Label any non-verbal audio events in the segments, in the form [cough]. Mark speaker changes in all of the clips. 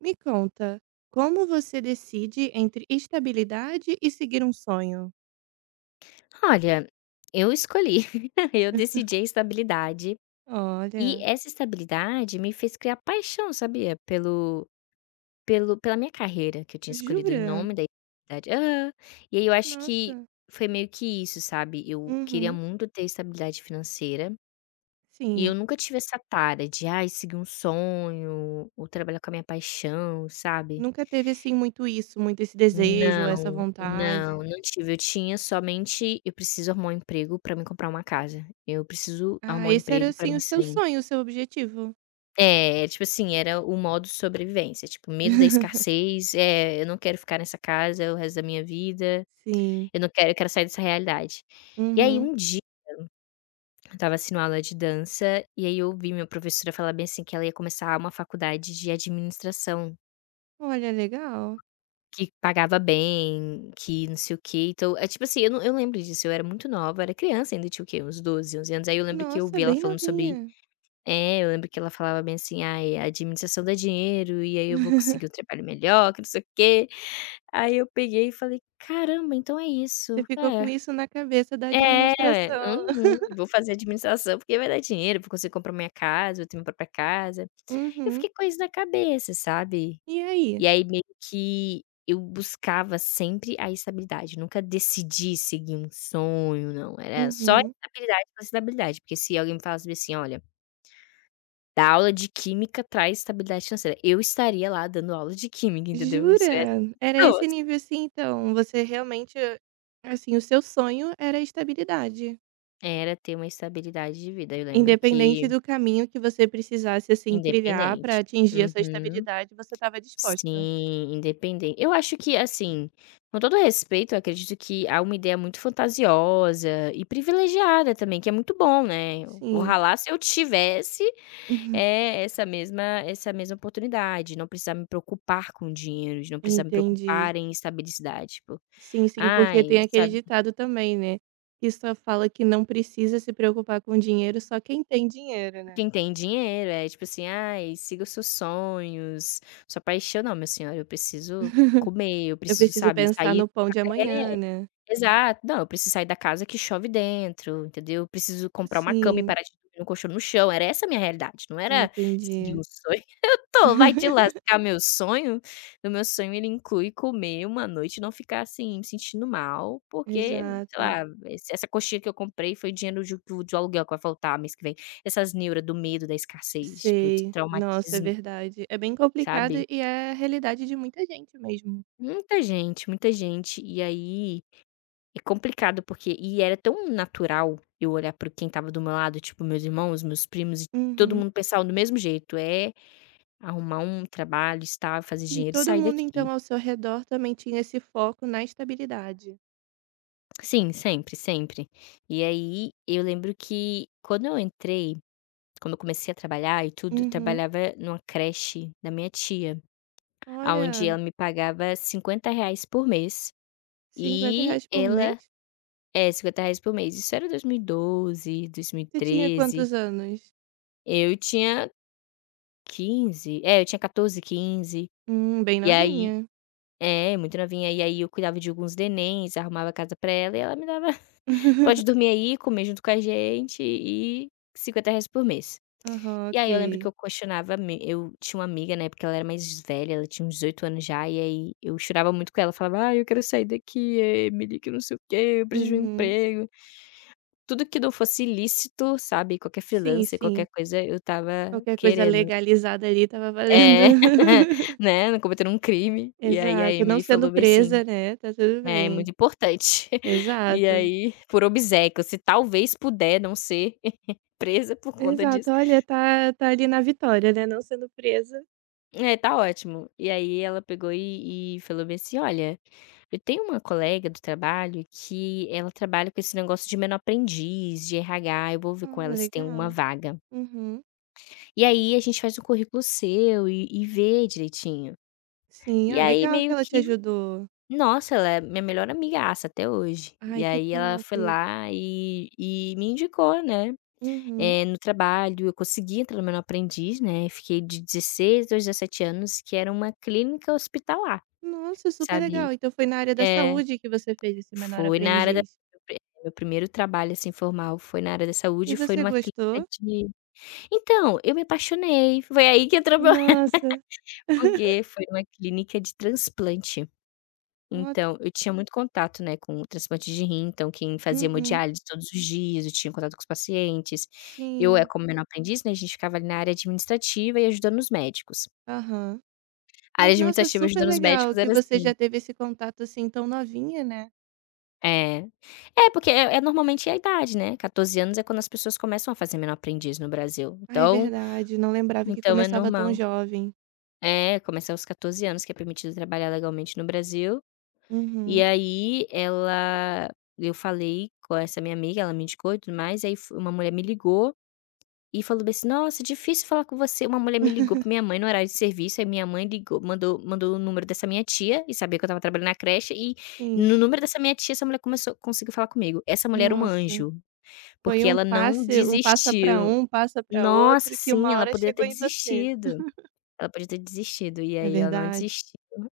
Speaker 1: Me conta, como você decide entre estabilidade e seguir um sonho?
Speaker 2: Olha, eu escolhi, [laughs] eu decidi a estabilidade, e
Speaker 1: Olha,
Speaker 2: essa estabilidade me fez criar paixão, sabia, pelo pelo pela minha carreira que eu tinha escolhido em
Speaker 1: jura?
Speaker 2: nome da estabilidade. Aham. E aí eu acho que
Speaker 1: Nossa.
Speaker 2: foi meio que isso, sabe, eu queria
Speaker 1: Uhum.
Speaker 2: muito ter estabilidade financeira, e
Speaker 1: Sim.
Speaker 2: eu nunca tive essa tara de, ai, seguir um sonho ou trabalhar com a minha paixão, sabe.
Speaker 1: Nunca teve assim muito isso, muito esse desejo, essa
Speaker 2: Não, não,
Speaker 1: vontade.
Speaker 2: não tive. Eu tinha somente eu preciso arrumar um emprego pra me comprar uma casa. Eu preciso
Speaker 1: Ah,
Speaker 2: arrumar um
Speaker 1: esse era
Speaker 2: emprego pra
Speaker 1: assim o
Speaker 2: me
Speaker 1: seu
Speaker 2: sair.
Speaker 1: sonho, o seu objetivo.
Speaker 2: É, tipo assim, era o modo sobrevivência, tipo, medo da
Speaker 1: [laughs]
Speaker 2: escassez, é, eu não quero ficar nessa casa o resto da minha vida,
Speaker 1: Sim.
Speaker 2: eu não quero eu quero sair dessa realidade. E aí
Speaker 1: Uhum.
Speaker 2: um dia, eu estava assistindo aula de dança, e aí eu ouvi minha professora falar bem assim que ela ia começar uma faculdade de administração.
Speaker 1: Olha, legal.
Speaker 2: Que pagava bem, que não sei o quê, então é tipo assim, eu não eu lembro disso, eu era muito nova, era criança ainda, tinha o quê? Uns 12, 11 anos, aí eu lembro que eu
Speaker 1: Nossa,
Speaker 2: vi ela
Speaker 1: bem
Speaker 2: falando
Speaker 1: novinha.
Speaker 2: eu lembro que ela falava bem assim: "Ai, a administração dá dinheiro, e aí eu vou conseguir um
Speaker 1: [laughs]
Speaker 2: trabalho melhor, que não sei o quê". Aí eu peguei e falei: "Caramba, então é
Speaker 1: Você
Speaker 2: isso,
Speaker 1: ficou com
Speaker 2: é.
Speaker 1: isso na cabeça da
Speaker 2: É,
Speaker 1: administração.
Speaker 2: uhum,
Speaker 1: [laughs]
Speaker 2: vou fazer administração porque vai dar dinheiro, vou conseguir comprar minha casa, vou ter minha própria casa". Eu
Speaker 1: Uhum.
Speaker 2: fiquei com isso na cabeça, sabe?
Speaker 1: E aí?
Speaker 2: E aí meio que eu buscava sempre a estabilidade, nunca decidi seguir um sonho, não, era só
Speaker 1: Uhum.
Speaker 2: estabilidade pela estabilidade, porque se alguém me falasse assim: "Olha, dar aula de química traz estabilidade financeira", eu estaria lá dando aula de química, entendeu? Eu sou essa
Speaker 1: Jura? Era
Speaker 2: pessoa,
Speaker 1: esse
Speaker 2: assim.
Speaker 1: nível assim, então, você realmente assim, o seu sonho era a estabilidade,
Speaker 2: Era ter uma estabilidade de vida, eu lembro
Speaker 1: independente
Speaker 2: que
Speaker 1: do caminho que você precisasse, assim, trilhar para
Speaker 2: independente.
Speaker 1: atingir essa
Speaker 2: Uhum.
Speaker 1: estabilidade, você estava disposta.
Speaker 2: Sim, independente eu acho que, assim, com todo respeito, eu acredito que há uma ideia muito fantasiosa e privilegiada também, que é muito bom, né.
Speaker 1: Sim.
Speaker 2: Oxalá se eu tivesse,
Speaker 1: [laughs]
Speaker 2: essa mesma oportunidade, não precisar me preocupar com dinheiro, de não precisar me
Speaker 1: Entendi.
Speaker 2: preocupar em estabilidade, tipo,
Speaker 1: Sim, sim, porque
Speaker 2: ai,
Speaker 1: tem aquele
Speaker 2: sabe,
Speaker 1: ditado também, né, que só fala que não precisa se preocupar com dinheiro só quem tem dinheiro, né.
Speaker 2: quem tem dinheiro é tipo assim: "Ai, siga os seus sonhos, sua paixão". Não, minha senhora, eu preciso comer, eu
Speaker 1: Eu
Speaker 2: preciso,
Speaker 1: preciso
Speaker 2: sabe,
Speaker 1: pensar
Speaker 2: sair
Speaker 1: no pão de
Speaker 2: é.
Speaker 1: amanhã, né.
Speaker 2: Exato. Não, eu preciso sair da casa que chove dentro, entendeu? Eu preciso comprar uma cama e
Speaker 1: Sim,
Speaker 2: parar de dormir no colchão no chão, era essa a minha realidade, não era seguir
Speaker 1: entendi.
Speaker 2: um sonho. [laughs] Tô, vai te
Speaker 1: [laughs]
Speaker 2: lascar meu sonho. O meu sonho ele inclui comer uma noite e não ficar, assim, me sentindo mal, porque, sei
Speaker 1: Exato.
Speaker 2: lá, esse essa coxinha que eu comprei foi dinheiro de do de aluguel que vai faltar mês que vem. Essas neuras do medo da escassez, tipo, de
Speaker 1: Sei. Nossa, é
Speaker 2: traumatismo,
Speaker 1: verdade. É bem complicado
Speaker 2: sabe?
Speaker 1: e é a realidade de muita gente mesmo.
Speaker 2: Muita gente, muita gente. E aí é complicado porque era tão natural eu olhar para quem estava do meu lado, tipo meus irmãos, meus primos e todo
Speaker 1: Uhum.
Speaker 2: mundo pensava do mesmo jeito, é arrumar um trabalho estável, fazer
Speaker 1: Sim,
Speaker 2: dinheiro e
Speaker 1: todo
Speaker 2: sair
Speaker 1: mundo então
Speaker 2: daqui.
Speaker 1: ao seu redor também tinha esse foco na estabilidade.
Speaker 2: Sim, sempre, sempre. E aí eu lembro que quando eu comecei a trabalhar e tudo, eu
Speaker 1: Uhum.
Speaker 2: trabalhava numa creche da minha tia, aonde
Speaker 1: Olha,
Speaker 2: ela me pagava R$ 50 por mês
Speaker 1: cinquenta
Speaker 2: e
Speaker 1: reais por
Speaker 2: ela
Speaker 1: mês?
Speaker 2: é, R$ 50 por mês. Isso era 2012,
Speaker 1: Você tinha
Speaker 2: 2013.
Speaker 1: quantos anos?
Speaker 2: Eu tinha é, eu tinha 14, 15.
Speaker 1: Bem
Speaker 2: E aí
Speaker 1: novinha.
Speaker 2: é, muito novinha. E aí eu cuidava de alguns nenéns, arrumava a casa pra ela e ela me dava: [laughs] "Pode
Speaker 1: [laughs]
Speaker 2: dormir aí, comer junto com a gente e R$ 50 por mês".
Speaker 1: Aham,
Speaker 2: E aí eu lembro que
Speaker 1: ok.
Speaker 2: eu questionava me eu tinha uma amiga, né, porque ela era mais velha, ela tinha uns 18 anos já, e aí eu chorava muito com ela, falava: "Ai, eu quero sair daqui, Emily, que não sei o quê, eu preciso de um
Speaker 1: Uhum.
Speaker 2: emprego". Tudo que não fosse ilícito, sabe, qualquer
Speaker 1: Sim,
Speaker 2: freelancer,
Speaker 1: sim.
Speaker 2: qualquer coisa, eu tava
Speaker 1: Qualquer coisa
Speaker 2: querendo.
Speaker 1: legalizada ali estava valendo.
Speaker 2: É, [laughs]
Speaker 1: [laughs]
Speaker 2: né, não cometeram um crime. E aí a
Speaker 1: Exato. Não
Speaker 2: Emily
Speaker 1: sendo
Speaker 2: falou bem assim:
Speaker 1: presa, né? Tá tudo
Speaker 2: "É, é
Speaker 1: bem.
Speaker 2: muito importante". [laughs] E
Speaker 1: Exato.
Speaker 2: aí, por obséquio, se talvez puder não ser [laughs] presa por conta
Speaker 1: Exato.
Speaker 2: disso,
Speaker 1: Olha, tá tá ali na vitória, né, não sendo presa.
Speaker 2: é, tá ótimo. E aí ela pegou e falou bem assim: "Olha, eu tenho uma colega do trabalho que ela trabalha com esse negócio de menor aprendiz, de RH, eu vou ver com
Speaker 1: Ah,
Speaker 2: ela se tem alguma
Speaker 1: legal.
Speaker 2: vaga.
Speaker 1: Uhum.
Speaker 2: E aí a gente faz o currículo seu e vê direitinho".
Speaker 1: Sim.
Speaker 2: E
Speaker 1: Ah,
Speaker 2: aí
Speaker 1: legal que
Speaker 2: meio
Speaker 1: ela te
Speaker 2: que
Speaker 1: ajudou.
Speaker 2: Nossa, ela é minha melhor amigaça até hoje. E
Speaker 1: Ai, que
Speaker 2: aí ela
Speaker 1: top.
Speaker 2: foi lá e me indicou, né,
Speaker 1: Uhum.
Speaker 2: eh, no trabalho, eu consegui entrar no Menor Aprendiz, né, fiquei de 16 aos 17 anos, que era uma clínica hospitalar,
Speaker 1: Nossa, super
Speaker 2: sabe.
Speaker 1: legal. Então foi na área da
Speaker 2: É,
Speaker 1: saúde que você fez esse menor
Speaker 2: foi na área da
Speaker 1: aprendiz.
Speaker 2: meu primeiro trabalho, assim, formal foi na área da
Speaker 1: E
Speaker 2: saúde, foi
Speaker 1: você
Speaker 2: numa clínica
Speaker 1: gostou?
Speaker 2: de então, eu me apaixonei, foi aí que entrou meu [laughs]
Speaker 1: Nossa.
Speaker 2: porque foi numa clínica de transplante.
Speaker 1: Ó
Speaker 2: Então, eu tinha muito contato, né, com o transplante de rim, então quem fazia
Speaker 1: uhum.
Speaker 2: hemodiálise todos os dias, eu tinha contato com os pacientes. Eu, eh,
Speaker 1: Sim.
Speaker 2: como menor aprendiz, né, a gente ficava ali na área administrativa e ajudando os médicos.
Speaker 1: Aham.
Speaker 2: A área
Speaker 1: Mas, nossa,
Speaker 2: administrativa
Speaker 1: super
Speaker 2: ajudando os
Speaker 1: legal
Speaker 2: médicos
Speaker 1: que
Speaker 2: era
Speaker 1: você já
Speaker 2: assim
Speaker 1: teve esse contato, assim, tão novinha, né.
Speaker 2: é. É, porque normalmente é a idade, né, 14 anos é quando as pessoas começam a fazer menor-aprendiz no Brasil,
Speaker 1: Ah, é
Speaker 2: então
Speaker 1: verdade, não lembrava que
Speaker 2: é
Speaker 1: começava tão
Speaker 2: normal.
Speaker 1: jovem.
Speaker 2: É, começa aos 14 anos que é permitido trabalhar legalmente no Brasil. E
Speaker 1: Uhum.
Speaker 2: aí ela eu falei com essa minha amiga, ela me indicou e tudo mais, aí f uma mulher me ligou e falou bem assim: "Nossa, difícil falar com você". Uma mulher me ligou pra minha mãe no horário de serviço, aí minha mãe ligou mandou mandou o número dessa minha tia e sabia que eu estava trabalhando na creche e
Speaker 1: Sim.
Speaker 2: no número dessa minha tia, essa mulher começou conseguiu falar comigo. Essa mulher era um
Speaker 1: Nossa.
Speaker 2: anjo,
Speaker 1: Foi
Speaker 2: porque
Speaker 1: um
Speaker 2: ela não
Speaker 1: passe
Speaker 2: desistiu.
Speaker 1: um, passa para
Speaker 2: Nossa,
Speaker 1: outro, que
Speaker 2: sim,
Speaker 1: uma
Speaker 2: ela
Speaker 1: hora
Speaker 2: poderia
Speaker 1: chegou
Speaker 2: ter
Speaker 1: em você.
Speaker 2: desistido. Ela podia ter desistido, e
Speaker 1: É
Speaker 2: aí ela não
Speaker 1: verdade?
Speaker 2: desistiu,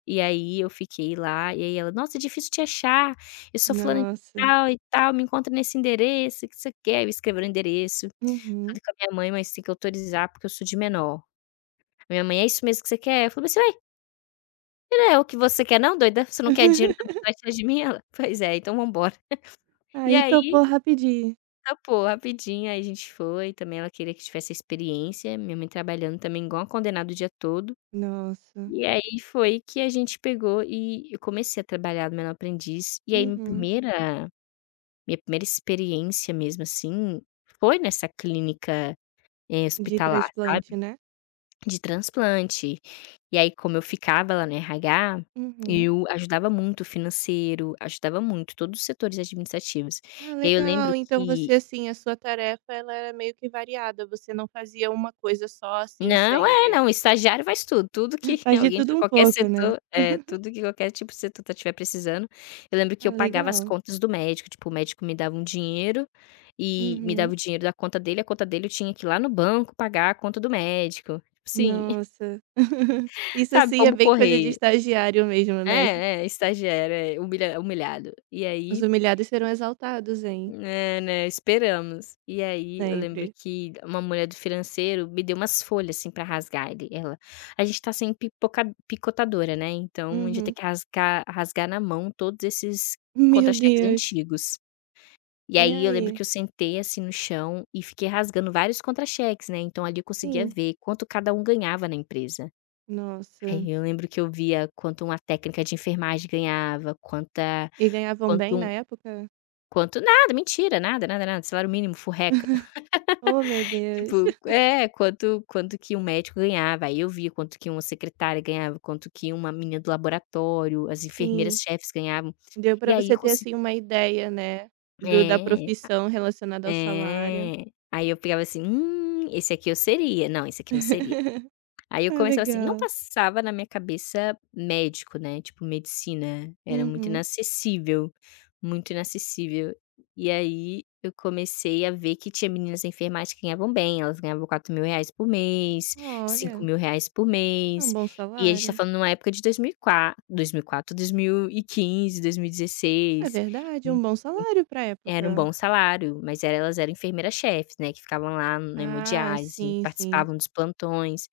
Speaker 2: e aí eu fiquei lá, e aí ela: "Nossa, é difícil te achar, eu sou fulana de
Speaker 1: Nossa.
Speaker 2: tal e tal, me encontra nesse endereço, o que você quer", eu escrevi o endereço,
Speaker 1: Uhum.
Speaker 2: falei com a minha mãe: "Mas tem que autorizar, porque eu sou de menor". A minha mãe: "É isso mesmo que você quer?" Eu falei assim: "Ué, e não é o que você quer não doida? Você não quer dinheiro também, que
Speaker 1: [laughs]
Speaker 2: você vai tirar de mim?" Ela: [laughs] "Pois é, então vamos embora". E
Speaker 1: Aí
Speaker 2: aí
Speaker 1: topou rapidinho.
Speaker 2: topou rapidinho, aí a gente foi, também ela queria que tivesse experiência, minha mãe trabalhando também igual uma condenada o dia todo.
Speaker 1: Nossa.
Speaker 2: E aí foi que a gente pegou e eu comecei a trabalhar no Menor Aprendiz, e aí minha Hum.
Speaker 1: Uhum.
Speaker 2: primeira minha primeira experiência mesmo, assim, foi nessa clínica, eh,
Speaker 1: De
Speaker 2: hospitalar,
Speaker 1: transplante,
Speaker 2: sabe,
Speaker 1: né?
Speaker 2: de transplante. E aí como eu ficava lá no RH,
Speaker 1: Uhum.
Speaker 2: eu ajudava muito o financeiro, ajudava muito todos os setores administrativos.
Speaker 1: Ah,
Speaker 2: E aí eu
Speaker 1: legal.
Speaker 2: lembro
Speaker 1: Então
Speaker 2: que
Speaker 1: você, assim, a sua tarefa ela era meio que variada, você não fazia uma coisa só, assim,
Speaker 2: não,
Speaker 1: sempre.
Speaker 2: não, estagiário faz tudo, tudo que
Speaker 1: [laughs]
Speaker 2: [laughs]
Speaker 1: Faz de
Speaker 2: alguém
Speaker 1: tudo
Speaker 2: de
Speaker 1: um
Speaker 2: qualquer
Speaker 1: pouco, né?
Speaker 2: setor é, tudo que qualquer tipo de setor estiver precisando. Eu lembro que
Speaker 1: Ah,
Speaker 2: eu pagava as
Speaker 1: legal.
Speaker 2: contas do médico, tipo, o médico me dava um dinheiro, e me dava
Speaker 1: Uhum.
Speaker 2: o dinheiro da conta dele, a conta dele eu tinha que ir lá no banco pagar a conta do médico, sim,
Speaker 1: Nossa. [laughs]
Speaker 2: [laughs]
Speaker 1: Isso,
Speaker 2: sabe,
Speaker 1: assim, é bem coisa de
Speaker 2: pombo-correio.
Speaker 1: estagiário mesmo, né?
Speaker 2: É, é, estagiário, é, humilhado. E
Speaker 1: Os
Speaker 2: aí
Speaker 1: humilhados serão exaltados, hein,
Speaker 2: é, né, esperamos. E aí eu lembro
Speaker 1: sempre.
Speaker 2: que uma mulher do financeiro me deu umas folhas, assim, pra rasgar ele ela: "A gente tá sem pipoca picotadora, né, então a gente tem
Speaker 1: Uhum.
Speaker 2: que rasgar na mão todos esses
Speaker 1: Meu
Speaker 2: contra-cheques
Speaker 1: Deus!
Speaker 2: antigos". E
Speaker 1: E
Speaker 2: aí eu lembro
Speaker 1: aí?
Speaker 2: que eu sentei, assim, no chão e fiquei rasgando vários contra-cheques, né, então ali eu conseguia
Speaker 1: Sim,
Speaker 2: ver quanto cada um ganhava na empresa.
Speaker 1: nossa.
Speaker 2: Aí eu lembro que eu via quanto uma técnica de enfermagem ganhava, quanta
Speaker 1: E ganhavam
Speaker 2: quanto
Speaker 1: bem na
Speaker 2: um
Speaker 1: época?
Speaker 2: quanto nada, mentira, nada, nada, nada, salário mínimo, furreca.
Speaker 1: Oh, meu Deus.
Speaker 2: Tipo,
Speaker 1: [laughs]
Speaker 2: quanto que um médico ganhava, aí eu via quanto que uma secretária ganhava, quanto que uma menina do laboratório, as
Speaker 1: Sim,
Speaker 2: enfermeiras-chefes ganhavam,
Speaker 1: deu
Speaker 2: e
Speaker 1: pra
Speaker 2: aí
Speaker 1: você ter,
Speaker 2: consi
Speaker 1: assim, uma ideia, né, do da
Speaker 2: é,
Speaker 1: profissão relacionada ao salário.
Speaker 2: é. Aí eu pegava assim: esse aqui eu seria. Não, esse aqui não seria".
Speaker 1: [laughs]
Speaker 2: Aí eu
Speaker 1: Ah,
Speaker 2: começava assim, não
Speaker 1: legal.
Speaker 2: passava na minha cabeça médico, né, tipo medicina, era muito
Speaker 1: Uhum.
Speaker 2: inacessível, muito inacessível. E aí eu comecei a ver que tinha meninas na enfermagem que ganhavam bem, elas ganhavam R$ 4.000 por mês, cinco
Speaker 1: Olha,
Speaker 2: mil reais por
Speaker 1: é um
Speaker 2: mês,
Speaker 1: bom
Speaker 2: e a gente tá
Speaker 1: salário.
Speaker 2: falando numa época de dois mil e quatro, quatro, quinze, dois mil e
Speaker 1: É
Speaker 2: 2016.
Speaker 1: verdade, é um bom salário pra
Speaker 2: Era um
Speaker 1: época.
Speaker 2: bom salário, mas era elas eram enfermeiras-chefes, né, que ficavam lá na
Speaker 1: Ah,
Speaker 2: hemodiálise,
Speaker 1: sim, sim.
Speaker 2: participavam dos plantões.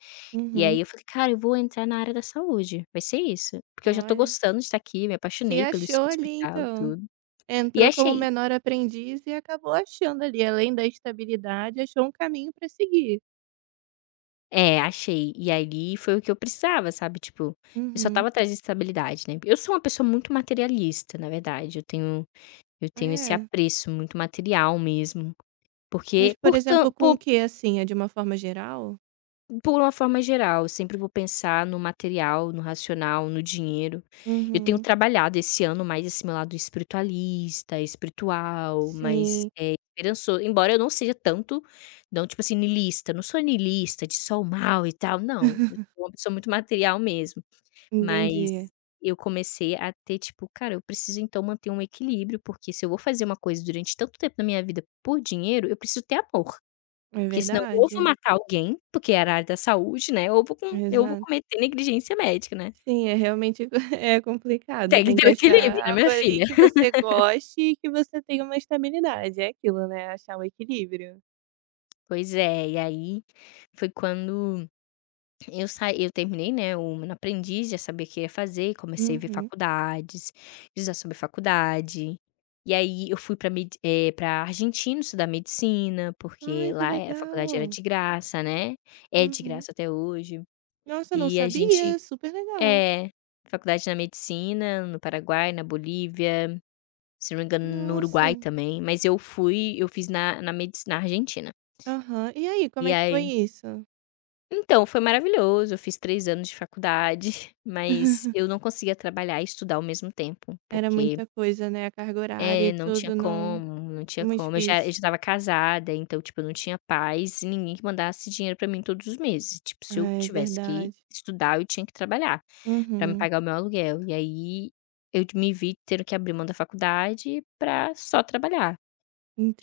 Speaker 2: E aí
Speaker 1: Uhum.
Speaker 2: eu falei: "Cara, eu vou entrar na área da saúde, vai ser isso". Porque eu já tô
Speaker 1: Olha,
Speaker 2: gostando de estar aqui, me
Speaker 1: se
Speaker 2: apaixonei pelo esse
Speaker 1: achou ali
Speaker 2: hospital,
Speaker 1: então.
Speaker 2: tudo. E
Speaker 1: Entrou como
Speaker 2: achei
Speaker 1: menor aprendiz e acabou achando ali, além da estabilidade, achou um caminho para seguir.
Speaker 2: é, achei. E ali foi o que eu precisava, sabe, tipo, eu só
Speaker 1: Uhum.
Speaker 2: estava atrás de estabilidade, né. Eu sou uma pessoa muito materialista, na verdade, eu tenho esse
Speaker 1: É.
Speaker 2: apreço muito material mesmo, porque
Speaker 1: Mas, por
Speaker 2: por
Speaker 1: exemplo,
Speaker 2: tan
Speaker 1: com o que, assim? É de uma forma geral?
Speaker 2: por uma forma geral, eu sempre vou pensar no material, no racional, no dinheiro. Eu tenho
Speaker 1: Uhum.
Speaker 2: trabalhado esse ano mais esse meu lado espiritualista, espiritual, mais,
Speaker 1: Sim.
Speaker 2: esperançoso, embora eu não seja tanto, não tipo assim, niilista, não sou niilista de só o mal e tal, não, eu sou
Speaker 1: [laughs]
Speaker 2: uma pessoa muito material mesmo, mas
Speaker 1: Entendi.
Speaker 2: eu comecei a ter tipo: "Cara, eu preciso então manter um equilíbrio, porque se eu vou fazer uma coisa durante tanto tempo da minha vida por dinheiro, eu preciso ter amor".
Speaker 1: É
Speaker 2: Porque senão ou vou
Speaker 1: verdade.
Speaker 2: matar alguém, porque era a área da saúde, né, ou vou
Speaker 1: Exato.
Speaker 2: cometer negligência médica, né.
Speaker 1: Sim, é realmente [laughs] é complicado.
Speaker 2: Tem que
Speaker 1: Tem que
Speaker 2: ter o
Speaker 1: achar
Speaker 2: equilíbrio, né,
Speaker 1: algo
Speaker 2: minha
Speaker 1: ali
Speaker 2: filha.
Speaker 1: que você goste e que você tenha uma estabilidade. É aquilo, né? Achar o equilíbrio.
Speaker 2: Pois é, e aí foi quando eu saí eu terminei, né, o Menino Aprendiz, já sabia o que ia fazer, comecei a ver
Speaker 1: Uhum.
Speaker 2: faculdades, pesquisar sobre faculdade. E aí eu fui pra Argentina estudar medicina, porque
Speaker 1: Ai, que
Speaker 2: lá, a faculdade era
Speaker 1: legal.
Speaker 2: de graça, né. É de
Speaker 1: Uhum.
Speaker 2: graça até hoje.
Speaker 1: Nossa, eu não
Speaker 2: E a gente
Speaker 1: sabia, super legal.
Speaker 2: É, Faculdade na medicina, no Paraguai, na Bolívia, se não me engano no
Speaker 1: Nossa.
Speaker 2: Uruguai também, mas eu fiz na medicina na Argentina.
Speaker 1: Aham. E aí, como
Speaker 2: E
Speaker 1: é que foi
Speaker 2: aí
Speaker 1: isso?
Speaker 2: então, foi maravilhoso, eu fiz 3 anos de faculdade, [laughs] mas eu
Speaker 1: [laughs]
Speaker 2: não conseguia trabalhar e estudar ao mesmo tempo,
Speaker 1: Era
Speaker 2: porque
Speaker 1: muita coisa, né, a carga horária e
Speaker 2: é, não tinha
Speaker 1: tudo, não
Speaker 2: como, não
Speaker 1: é
Speaker 2: tinha
Speaker 1: muito
Speaker 2: como. Eu já
Speaker 1: difícil.
Speaker 2: estava casada, então, tipo, eu não tinha paz e ninguém que mandasse dinheiro pra mim todos os meses. Tipo,
Speaker 1: Ah,
Speaker 2: se eu
Speaker 1: é
Speaker 2: tivesse que
Speaker 1: verdade.
Speaker 2: estudar, eu tinha que trabalhar. Pra me
Speaker 1: Uhum.
Speaker 2: pagar o meu aluguel. E aí, eu me vi tendo que abrir mão da faculdade pra só trabalhar.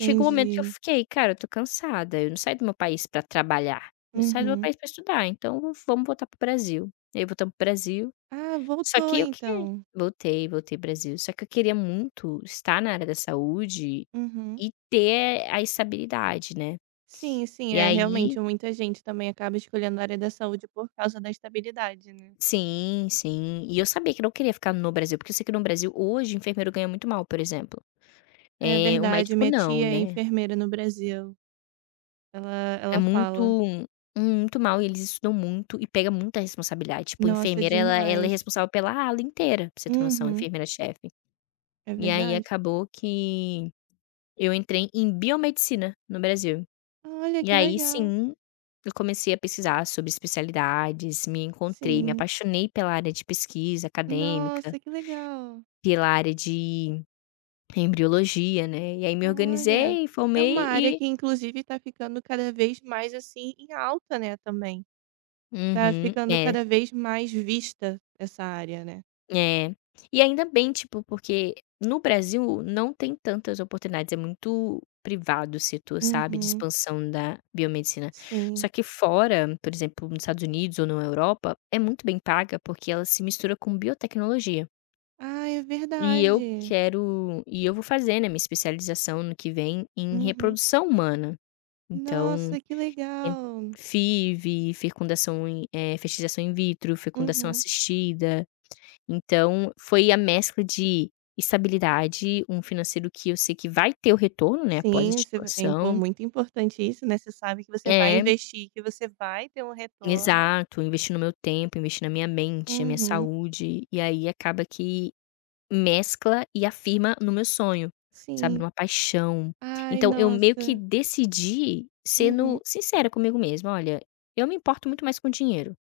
Speaker 2: Chegou o momento que eu fiquei: "Cara, eu tô cansada, eu não saio do meu país pra trabalhar, eu saio do meu
Speaker 1: Uhum.
Speaker 2: país pra estudar, então v vamos voltar pro Brasil". E aí voltamos pro Brasil,
Speaker 1: Ah,
Speaker 2: só
Speaker 1: voltou
Speaker 2: que
Speaker 1: então.
Speaker 2: voltei pro Brasil, só que eu queria muito estar na área da saúde
Speaker 1: Uhum.
Speaker 2: e ter a estabilidade, né.
Speaker 1: Sim, sim,
Speaker 2: E
Speaker 1: é,
Speaker 2: aí
Speaker 1: realmente muita gente também acaba escolhendo a área da saúde por causa da estabilidade, né.
Speaker 2: sim, sim. E eu sabia que eu não queria ficar no Brasil, porque eu sei que no Brasil hoje enfermeiro ganha muito mal, por exemplo.
Speaker 1: É
Speaker 2: Eh, o
Speaker 1: verdade,
Speaker 2: médico
Speaker 1: minha
Speaker 2: não,
Speaker 1: tia é
Speaker 2: né.
Speaker 1: enfermeira no Brasil. Ela
Speaker 2: É
Speaker 1: ela fala.
Speaker 2: muito Muito mal e eles estudam muito e pega muita responsabilidade, tipo, a
Speaker 1: Nossa,
Speaker 2: enfermeira ela é
Speaker 1: demais.
Speaker 2: responsável pela ala inteira, pra você ter noção, a
Speaker 1: Uhum.
Speaker 2: enfermeira-chefe.
Speaker 1: É
Speaker 2: E aí
Speaker 1: verdade?
Speaker 2: acabou que eu entrei em biomedicina no Brasil.
Speaker 1: Olha,
Speaker 2: E
Speaker 1: que
Speaker 2: aí
Speaker 1: legal.
Speaker 2: sim, eu comecei a pesquisar sobre especialidades, me encontrei, me
Speaker 1: Sim.
Speaker 2: apaixonei pela área de pesquisa acadêmica,
Speaker 1: Nossa, que legal.
Speaker 2: pela área de embriologia, né, e aí me
Speaker 1: Olha,
Speaker 2: organizei,
Speaker 1: é uma
Speaker 2: formei
Speaker 1: área
Speaker 2: e
Speaker 1: que inclusive tá ficando cada vez mais, assim, em alta, né, também. Tá
Speaker 2: uhum,
Speaker 1: ficando
Speaker 2: é.
Speaker 1: cada vez mais vista essa área, né.
Speaker 2: É. E ainda bem, tipo, porque no Brasil não tem tantas oportunidades, é muito privado o setor, sabe, de
Speaker 1: Uhum,
Speaker 2: expansão da biomedicina. Só
Speaker 1: sim.
Speaker 2: que fora, por exemplo, nos Estados Unidos ou na Europa, é muito bem paga, porque ela se mistura com biotecnologia.
Speaker 1: Ah, é verdade.
Speaker 2: E eu vou fazer, né, minha especialização no que vem em
Speaker 1: Uhum.
Speaker 2: reprodução humana. Então,
Speaker 1: Nossa, que
Speaker 2: é
Speaker 1: legal.
Speaker 2: FIV, fertilização in vitro, fecundação
Speaker 1: Uhum.
Speaker 2: assistida. Então, foi a mescla de estabilidade, um financeiro que eu sei que vai ter o retorno, né, após a
Speaker 1: Sim, você va é impo
Speaker 2: titulação.
Speaker 1: muito importante isso, né, você sabe que você vai
Speaker 2: É,
Speaker 1: investir, que você vai ter um retorno.
Speaker 2: exato, investir no meu tempo, investir na minha mente, na minha
Speaker 1: Uhum,
Speaker 2: saúde, e aí acaba que mescla e afirma no meu sonho, sabe,
Speaker 1: sim.
Speaker 2: numa paixão.
Speaker 1: Ai,
Speaker 2: Então eu meio que
Speaker 1: nossa.
Speaker 2: decidi
Speaker 1: Uhum.
Speaker 2: sendo sincera comigo mesma: "Olha, eu me importo muito mais com dinheiro,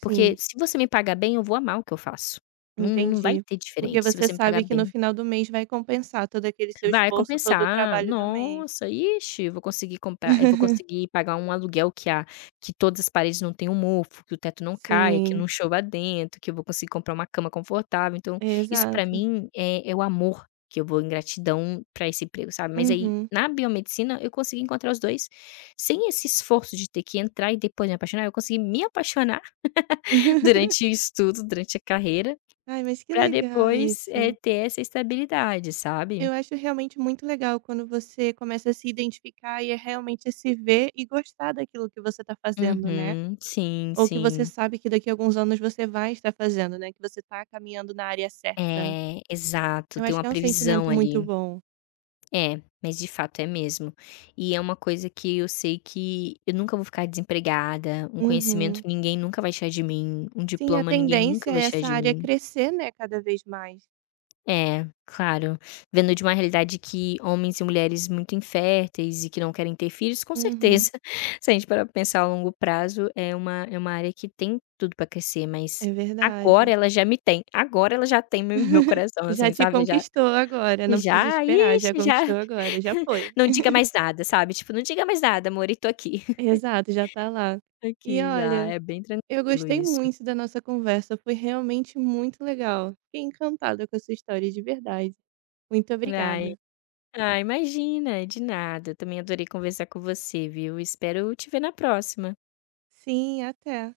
Speaker 2: porque se você me pagar bem eu vou amar o que eu faço, não vai
Speaker 1: entendi.
Speaker 2: ter
Speaker 1: Porque
Speaker 2: diferente se
Speaker 1: você
Speaker 2: você me pagar
Speaker 1: sabe que no
Speaker 2: bem".
Speaker 1: final do mês vai compensar todo aquele seu
Speaker 2: Vai
Speaker 1: esforço, todo o
Speaker 2: compensar.
Speaker 1: trabalho do mês.
Speaker 2: Nossa, ixi, eu vou
Speaker 1: [laughs]
Speaker 2: conseguir pagar um aluguel que todas as paredes não tenham mofo, que o teto não caia, que
Speaker 1: Sim,
Speaker 2: não chova dentro, que eu vou conseguir comprar uma cama confortável. Então, isso pra
Speaker 1: exato.
Speaker 2: mim é o amor que eu vou em gratidão pra esse emprego, sabe. Mas aí,
Speaker 1: Uhum.
Speaker 2: na biomedicina, eu consegui encontrar os 2 sem esse esforço de ter que entrar e depois me apaixonar. Eu consegui me apaixonar [laughs]
Speaker 1: [laughs]
Speaker 2: durante o estudo, durante a carreira,
Speaker 1: Ai, mas que
Speaker 2: pra
Speaker 1: legal
Speaker 2: depois,
Speaker 1: isso.
Speaker 2: ter essa estabilidade, sabe.
Speaker 1: Eu acho realmente muito legal quando você começa a se identificar e é realmente se ver e gostar daquilo que você está fazendo, né?
Speaker 2: Uhum. Sim,
Speaker 1: Ou que você
Speaker 2: sim.
Speaker 1: sabe que daqui a alguns anos você vai estar fazendo, né? Que você está caminhando na área certa.
Speaker 2: É, exato,
Speaker 1: Eu
Speaker 2: tem
Speaker 1: acho que
Speaker 2: uma
Speaker 1: é um
Speaker 2: previsão
Speaker 1: sentimento muito
Speaker 2: ali.
Speaker 1: bom.
Speaker 2: É, mas de fato é mesmo. E é uma coisa que eu sei que eu nunca vou ficar desempregada, um conhecimento
Speaker 1: Uhum.
Speaker 2: ninguém nunca vai tirar de mim, um
Speaker 1: Sim, a
Speaker 2: diploma ninguém
Speaker 1: tendência
Speaker 2: nunca
Speaker 1: é
Speaker 2: vai tirar
Speaker 1: essa
Speaker 2: de
Speaker 1: área
Speaker 2: mim.
Speaker 1: crescer, né, cada vez mais.
Speaker 2: É, claro. Vendo de uma realidade que homens e mulheres muito inférteis e que não querem ter filhos, com
Speaker 1: Uhum.
Speaker 2: certeza, [laughs] se a gente parar pra pensar a longo prazo, é uma área que tem tudo pra crescer, mas
Speaker 1: É
Speaker 2: agora
Speaker 1: verdade.
Speaker 2: ela já me tem. Agora ela já tem meu
Speaker 1: [laughs]
Speaker 2: coração,
Speaker 1: Já
Speaker 2: assim,
Speaker 1: te
Speaker 2: sabe, já
Speaker 1: conquistou agora, não precisa
Speaker 2: já
Speaker 1: esperar, já
Speaker 2: ixi, já
Speaker 1: conquistou agora, já
Speaker 2: [laughs]
Speaker 1: foi.
Speaker 2: não diga mais nada, sabe, tipo: "Não diga mais nada, amor, e tô aqui". [laughs]
Speaker 1: Exato, já tá lá. E
Speaker 2: Aqui já,
Speaker 1: olha,
Speaker 2: é bem
Speaker 1: eu
Speaker 2: tranquilo
Speaker 1: gostei
Speaker 2: isso.
Speaker 1: muito da nossa conversa, foi realmente muito legal. Fiquei encantada com a sua história de verdade. Muito
Speaker 2: Ai,
Speaker 1: obrigada.
Speaker 2: ah, imagina, de nada. Eu também adorei conversar com você, viu. Espero te ver na próxima.
Speaker 1: Sim, até.